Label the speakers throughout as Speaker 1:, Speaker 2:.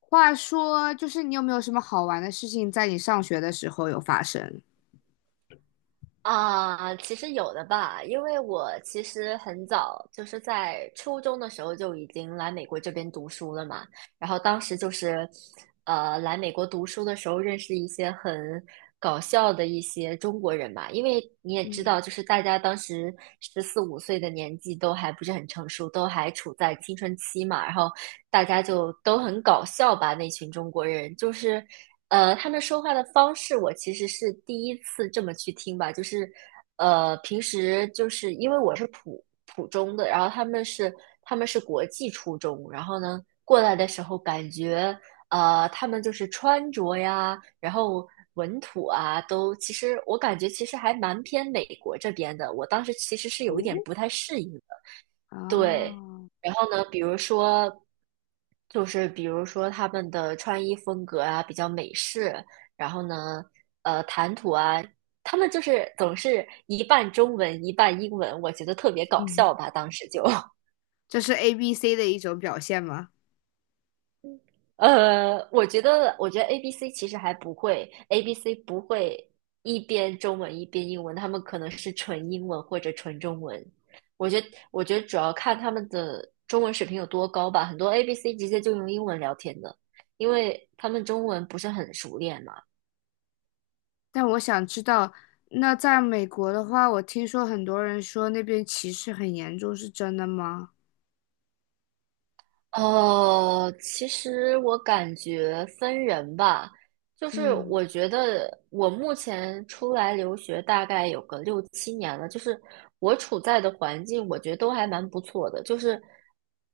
Speaker 1: 话说，就是你有没有什么好玩的事情在你上学的时候有发生？
Speaker 2: 啊，其实有的吧，因为我其实很早就是在初中的时候就已经来美国这边读书了嘛，然后当时就是，来美国读书的时候认识一些很搞笑的一些中国人吧，因为你也知
Speaker 1: 嗯。
Speaker 2: 道，就是大家当时十四五岁的年纪都还不是很成熟，都还处在青春期嘛，然后大家就都很搞笑吧，那群中国人就是。他们说话的方式我其实是第一次这么去听吧，就是平时就是因为我是普普中的，然后他们是国际初中，然后呢过来的时候感觉他们就是穿着呀，然后文土啊，都其实我感觉其实还蛮偏美国这边的，我当时其实是有一点
Speaker 1: 哦。
Speaker 2: 不太适应。对，
Speaker 1: 啊。
Speaker 2: 然后呢，比如说，就是比如说他们的穿衣风格啊，比较美式，然后呢，谈吐啊，他们就是总是一半中文一半英文，我觉得特别搞
Speaker 1: 嗯，
Speaker 2: 笑吧，当时就。
Speaker 1: 这是 ABC 的一种表现吗？
Speaker 2: 我觉得 A B C 其实还不会，ABC 不会一边中文一边英文，他们可能是纯英文或者纯中文。我觉得主要看他们的中文水平有多高吧。很多 A B C 直接就用英文聊天的，因为他们中文不是很熟练，嘛。
Speaker 1: 但我想知道，那在美国的话，我听说很多人说那边歧视很严重，是真的吗？
Speaker 2: 其实我感觉分人吧，就是
Speaker 1: 嗯。
Speaker 2: 我觉得我目前出来留学大概有个六七年了，就是我处在的环境，我觉得都还蛮不错的。就是，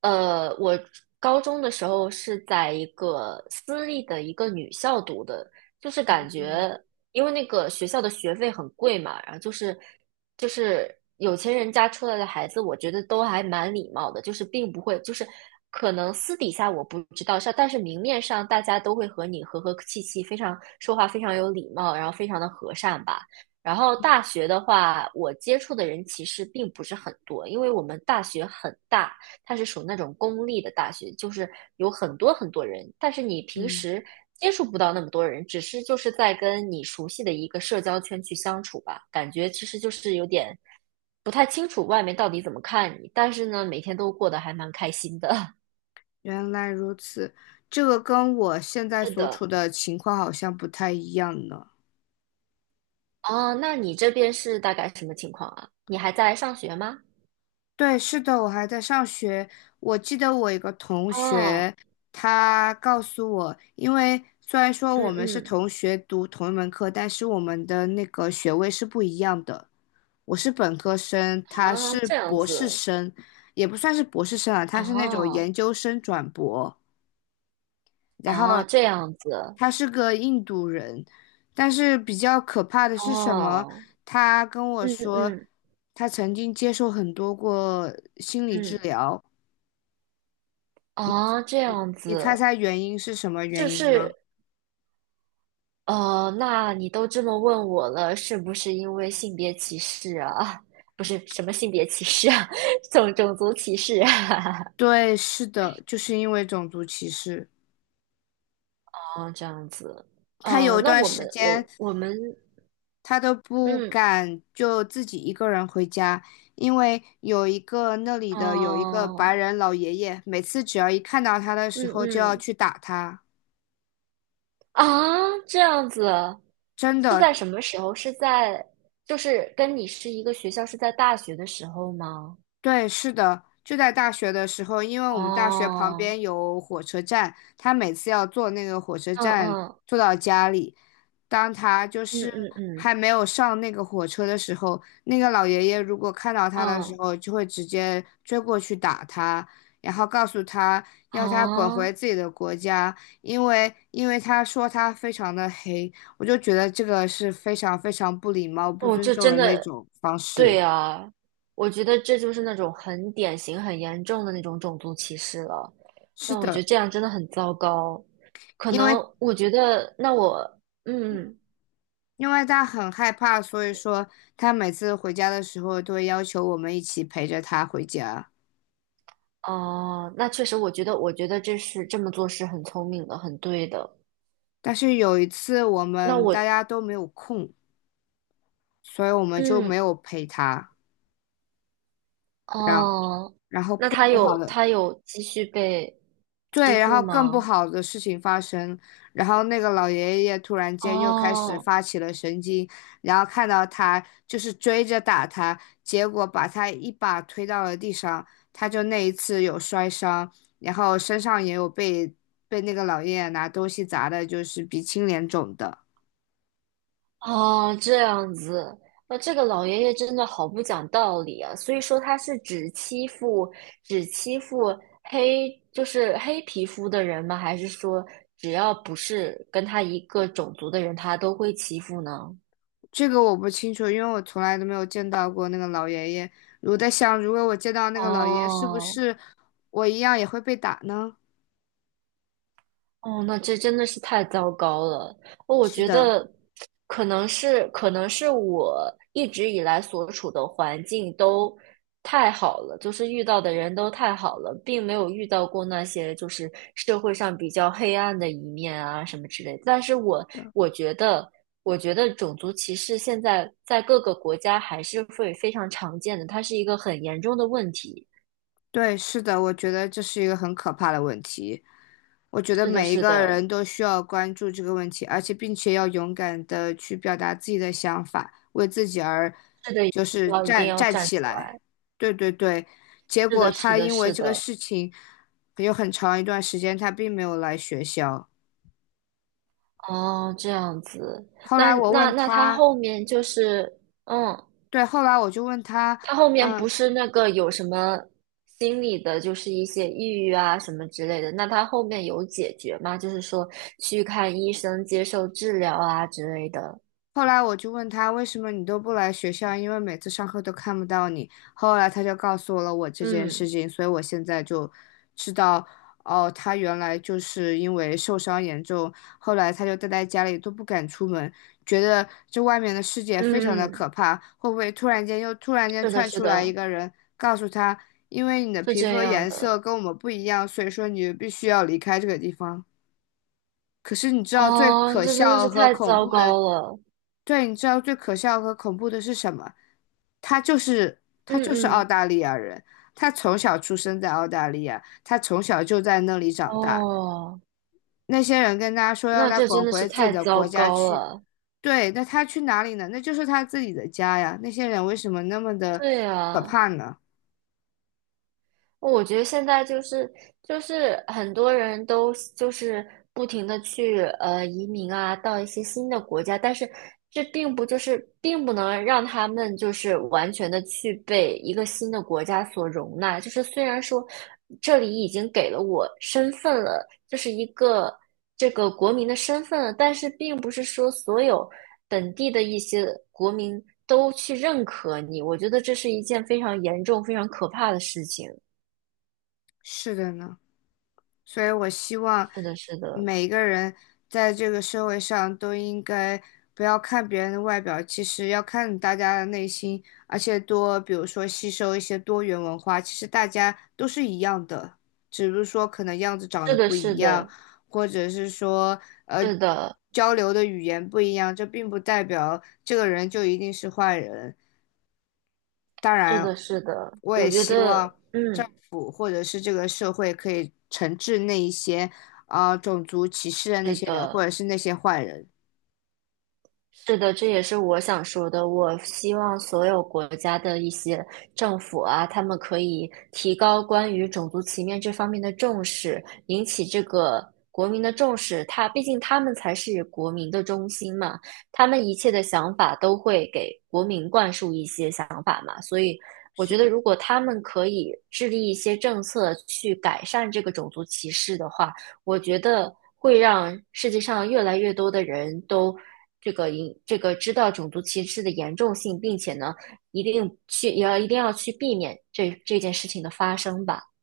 Speaker 2: 我高中的时候是在一个私立的一个女校读的，就是感
Speaker 1: 嗯。
Speaker 2: 觉因为那个学校的学费很贵嘛，然后就是有钱人家出来的孩子，我觉得都还蛮礼貌的，就是并不会，就是可能私底下我不知道，但是明面上大家都会和你和气气，非常说话非常有礼貌，然后非常的和善吧。然后大学的话，我接触的人其实并不是很多，因为我们大学很大，它是属那种公立的大学，就是有很多很多人，但是你平
Speaker 1: 嗯。
Speaker 2: 时接触不到那么多人，只是就是在跟你熟悉的一个社交圈去相处吧，感觉其实就是有点不太清楚外面到底怎么看你，但是呢，每天都过得还蛮开心的。
Speaker 1: 原来如此，这个跟我现在
Speaker 2: 是
Speaker 1: 所处
Speaker 2: 的。
Speaker 1: 的情况好像不太一样呢。
Speaker 2: 哦，那你这边是大概什么情况啊？你还在上学吗？
Speaker 1: 对，是的，我还在上学。我记得我一个同
Speaker 2: 哦。
Speaker 1: 学，他告诉我，因为虽然说
Speaker 2: 嗯
Speaker 1: 我们是
Speaker 2: 嗯。
Speaker 1: 同学读同一门课，但是我们的那个学位是不一样的。我是本科生，他
Speaker 2: 哦，
Speaker 1: 是
Speaker 2: 这样
Speaker 1: 博士
Speaker 2: 子。
Speaker 1: 生，也不算是博士生啊，他是那种
Speaker 2: 哦
Speaker 1: 研究生转博。然后
Speaker 2: 哦，这样子。
Speaker 1: 他是个印度人，但是比较可怕的是什么？
Speaker 2: 哦。
Speaker 1: 他跟我
Speaker 2: 嗯
Speaker 1: 说，
Speaker 2: 嗯
Speaker 1: 他曾经接受很多过心理治
Speaker 2: 嗯。
Speaker 1: 疗，
Speaker 2: 啊，这样
Speaker 1: 你猜
Speaker 2: 子。
Speaker 1: 猜原因是什么
Speaker 2: 就
Speaker 1: 原因呢？
Speaker 2: 是？那你都这么问我了，是不是因为性别歧视啊？啊不是什么性别歧视啊，种种族歧视啊。
Speaker 1: 对，是的，就是因为种族歧视。
Speaker 2: 哦，这样子。
Speaker 1: 他有
Speaker 2: 呃，
Speaker 1: 一
Speaker 2: 那
Speaker 1: 段
Speaker 2: 我
Speaker 1: 时
Speaker 2: 们，
Speaker 1: 间，他都不
Speaker 2: 嗯。
Speaker 1: 敢就自己一个人回家，因为有一个那里的有一个白
Speaker 2: 哦。
Speaker 1: 人老爷爷，每次只要一看到他的时
Speaker 2: 嗯
Speaker 1: 候就要
Speaker 2: 嗯。
Speaker 1: 去打他，
Speaker 2: 啊，这样子。
Speaker 1: 真
Speaker 2: 是
Speaker 1: 的。
Speaker 2: 在什么时候？是在就是跟你是一个学校，是在大学的时候吗？
Speaker 1: 对，是的，就在大学的时候，因为我们大学旁
Speaker 2: 哦。
Speaker 1: 边有火车站，他每次要坐那个火车
Speaker 2: 嗯
Speaker 1: 站
Speaker 2: 嗯
Speaker 1: 坐到家里，当他就
Speaker 2: 嗯
Speaker 1: 是
Speaker 2: 嗯嗯。
Speaker 1: 还没有上那个火车的时候，那个老爷爷如果看到他的时
Speaker 2: 嗯
Speaker 1: 候，就会直接追过去打他，然后告诉他
Speaker 2: 啊，
Speaker 1: 要他滚回自己的国家，因为他说他非常的黑，我就觉得这个是非常非常不礼貌、不
Speaker 2: 我
Speaker 1: 尊
Speaker 2: 就
Speaker 1: 重
Speaker 2: 真
Speaker 1: 人的一
Speaker 2: 的，
Speaker 1: 种方式。
Speaker 2: 对啊，我觉得这就是那种很典型、很严重的那种种族歧视了。
Speaker 1: 是
Speaker 2: 那我觉
Speaker 1: 的。
Speaker 2: 得这样真的很糟糕。可
Speaker 1: 因为
Speaker 2: 能我觉得，那我，嗯。
Speaker 1: 因为他很害怕，所以说他每次回家的时候都会要求我们一起陪着他回家。
Speaker 2: 哦、那确实，我觉得，我觉得这是这么做是很聪明的，很对的。
Speaker 1: 但是有一次我
Speaker 2: 那
Speaker 1: 们大
Speaker 2: 我，
Speaker 1: 家都没有空，所以我们就没
Speaker 2: 嗯。
Speaker 1: 有陪他，让
Speaker 2: 哦，
Speaker 1: 然后
Speaker 2: 那
Speaker 1: 更
Speaker 2: 他
Speaker 1: 不
Speaker 2: 有
Speaker 1: 好的。
Speaker 2: 他有继续被欺
Speaker 1: 对，然
Speaker 2: 负
Speaker 1: 后更不
Speaker 2: 吗？
Speaker 1: 好的事情发生，然后那个老爷爷突然间又开始
Speaker 2: 哦。
Speaker 1: 发起了神经，然后看到他就是追着打他，结果把他一把推到了地上，他就那一次有摔伤，然后身上也有被那个老爷爷拿东西砸的，就是鼻青脸肿的。
Speaker 2: 哦，这样子。那这个老爷爷真的好不讲道理啊！所以说他是只欺负黑，就是黑皮肤的人吗？还是说只要不是跟他一个种族的人，他都会欺负呢？
Speaker 1: 这个我不清楚，因为我从来都没有见到过那个老爷爷。我在想，如果我见到那个老爷爷，是不
Speaker 2: 哦。
Speaker 1: 是我一样也会被打呢？
Speaker 2: 哦，那这真的是太糟糕了。哦我
Speaker 1: 是
Speaker 2: 觉
Speaker 1: 的。
Speaker 2: 得可能是我一直以来所处的环境都太好了，就是遇到的人都太好了，并没有遇到过那些就是社会上比较黑暗的一面啊什么之类的。但是我我觉得，我觉得种族歧视现在在各个国家还是会非常常见的，它是一个很严重的问题。
Speaker 1: 对，是的，我觉得这是一个很可怕的问题。我觉得
Speaker 2: 是的，
Speaker 1: 每一
Speaker 2: 是
Speaker 1: 个
Speaker 2: 的，
Speaker 1: 人都需要关注这个问题，而且并且要勇敢的去表达自己的想法，为自己而
Speaker 2: 是的，一
Speaker 1: 就是
Speaker 2: 定要一定
Speaker 1: 站
Speaker 2: 要
Speaker 1: 站
Speaker 2: 站
Speaker 1: 起
Speaker 2: 出来。
Speaker 1: 来。对对对，结
Speaker 2: 是
Speaker 1: 果
Speaker 2: 的，是
Speaker 1: 他
Speaker 2: 的，
Speaker 1: 因为
Speaker 2: 是
Speaker 1: 这个
Speaker 2: 的。
Speaker 1: 事情有很长一段时间他并没有来学校。
Speaker 2: 哦，这样子。
Speaker 1: 后
Speaker 2: 那
Speaker 1: 来我
Speaker 2: 那
Speaker 1: 问
Speaker 2: 那他
Speaker 1: 他，
Speaker 2: 后面就是，嗯。
Speaker 1: 对，后来我就问他。
Speaker 2: 他后面
Speaker 1: 嗯。
Speaker 2: 不是那个有什么心理的，就是一些抑郁啊什么之类的，那他后面有解决吗？就是说去看医生、接受治疗啊之类的。
Speaker 1: 后来我就问他为什么你都不来学校，因为每次上课都看不到你。后来他就告诉我了我这件事
Speaker 2: 嗯
Speaker 1: 情，所以我现在就知道，哦，他原来就是因为受伤严重，后来他就待在家里都不敢出门，觉得这外面的世界非常的
Speaker 2: 嗯嗯。
Speaker 1: 可怕。会不会突然间又突然间
Speaker 2: 是的，
Speaker 1: 窜
Speaker 2: 是
Speaker 1: 出来一
Speaker 2: 的。
Speaker 1: 个人，告诉他，因为你的
Speaker 2: 是
Speaker 1: 皮
Speaker 2: 这
Speaker 1: 肤
Speaker 2: 样
Speaker 1: 颜色
Speaker 2: 的。
Speaker 1: 跟我们不一样，所以说你必须要离开这个地方。可是你知道最
Speaker 2: 哦，
Speaker 1: 可
Speaker 2: 这真的
Speaker 1: 笑
Speaker 2: 是
Speaker 1: 和
Speaker 2: 太
Speaker 1: 恐
Speaker 2: 糟
Speaker 1: 怖的。
Speaker 2: 糕了。
Speaker 1: 对，你知道最可笑和恐怖的是什么？他就是他
Speaker 2: 嗯
Speaker 1: 就是澳
Speaker 2: 嗯。
Speaker 1: 大利亚人，他从小出生在澳大利亚，他从小就在那里长大。
Speaker 2: 哦，
Speaker 1: 那些人跟他说要
Speaker 2: 那
Speaker 1: 他
Speaker 2: 这
Speaker 1: 滚
Speaker 2: 真的是
Speaker 1: 回自己
Speaker 2: 太
Speaker 1: 的
Speaker 2: 糟
Speaker 1: 国家
Speaker 2: 糕
Speaker 1: 去，
Speaker 2: 了。
Speaker 1: 对，那他去哪里呢？那就是他自己的家呀。那些人为什么那么的
Speaker 2: 对
Speaker 1: 可
Speaker 2: 呀、
Speaker 1: 怕呢？
Speaker 2: 我觉得现在就是很多人都不停的去移民啊，到一些新的国家，但是这并不并不能让他们就是完全的去被一个新的国家所容纳。就是虽然说这里已经给了我身份了，就是一个这个国民的身份了，但是并不是说所有本地的一些国民都去认可你。我觉得这是一件非常严重、非常可怕的事情。
Speaker 1: 是的呢。所以我希望
Speaker 2: 是的，是的，
Speaker 1: 每一个人在这个社会上都应该不要看别人的外表，其实要看大家的内心，而且多，比如说吸收一些多元文化，其实大家都是一样的，只是说可能样子长得
Speaker 2: 是的，
Speaker 1: 不一
Speaker 2: 是
Speaker 1: 样，
Speaker 2: 的，
Speaker 1: 或者是说呃
Speaker 2: 是的，
Speaker 1: 交流的语言不一样，这并不代表这个人就一定是坏人。当
Speaker 2: 是
Speaker 1: 然，
Speaker 2: 的，是的，
Speaker 1: 我
Speaker 2: 我
Speaker 1: 也
Speaker 2: 觉
Speaker 1: 希
Speaker 2: 得，
Speaker 1: 望政
Speaker 2: 嗯，
Speaker 1: 府或者是这个社会可以惩治那一些种族歧视的那
Speaker 2: 是
Speaker 1: 些人，
Speaker 2: 的。
Speaker 1: 或者是那些坏人。
Speaker 2: 是的，这也是我想说的。我希望所有国家的一些政府啊，他们可以提高关于种族歧视这方面的重视，引起这个国民的重视。他毕竟他们才是国民的中心嘛，他们一切的想法都会给国民灌输一些想法嘛。所以，我
Speaker 1: 是
Speaker 2: 觉得
Speaker 1: 的，
Speaker 2: 如果他们可以制定一些政策去改善这个种族歧视的话，我觉得会让世界上越来越多的人都这个这个知道种族歧视的严重性，并且呢，一定要去避免这件事情的发生吧。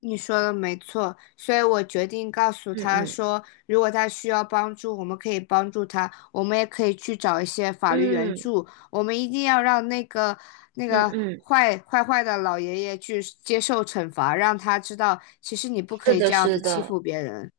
Speaker 1: 你说的没错，所以我决定告诉
Speaker 2: 嗯
Speaker 1: 他
Speaker 2: 嗯
Speaker 1: 说，如果他需要帮助，我们可以帮助他，我们也可以去找一些法律援
Speaker 2: 嗯
Speaker 1: 助，我们一定要让那个那
Speaker 2: 嗯
Speaker 1: 个
Speaker 2: 嗯。
Speaker 1: 坏的老爷爷去接受惩罚，让他知道其实你不可
Speaker 2: 是
Speaker 1: 以
Speaker 2: 的，
Speaker 1: 这样
Speaker 2: 是
Speaker 1: 子欺
Speaker 2: 的，
Speaker 1: 负别人。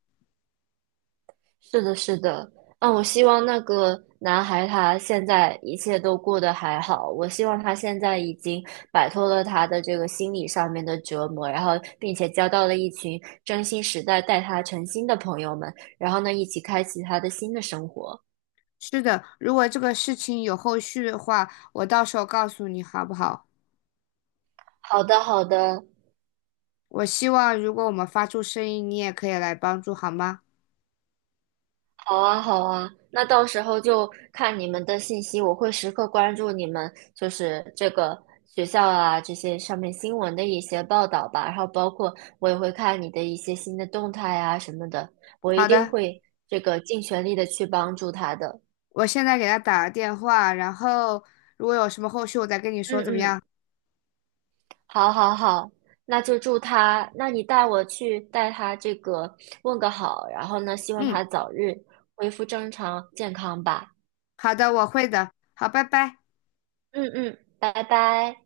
Speaker 2: 是的，是的。啊，我希望那个男孩他现在一切都过得还好。我希望他现在已经摆脱了他的这个心理上面的折磨，然后并且交到了一群真心实在待他诚心的朋友们，然后呢，一起开启他的新的生活。
Speaker 1: 是的，如果这个事情有后续的话，我到时候告诉你好不好？
Speaker 2: 好的，好的。
Speaker 1: 我希望如果我们发出声音，你也可以来帮助，好吗？
Speaker 2: 好啊，好啊，那到时候就看你们的信息，我会时刻关注你们，就是这个学校啊，这些上面新闻的一些报道吧，然后包括我也会看你的一些新的动态啊什么的，我一
Speaker 1: 好
Speaker 2: 定
Speaker 1: 的，
Speaker 2: 会尽全力的去帮助他的。
Speaker 1: 我现在给他打个电话，然后如果有什么后续，我再跟你
Speaker 2: 嗯
Speaker 1: 说怎么
Speaker 2: 嗯。
Speaker 1: 样？
Speaker 2: 好，好，好，那就祝他，那你带我去带他这个问个好，然后呢，希望
Speaker 1: 嗯，
Speaker 2: 他早日恢复正常健康吧。
Speaker 1: 好的，我会的。好，拜拜。
Speaker 2: 嗯嗯，拜拜。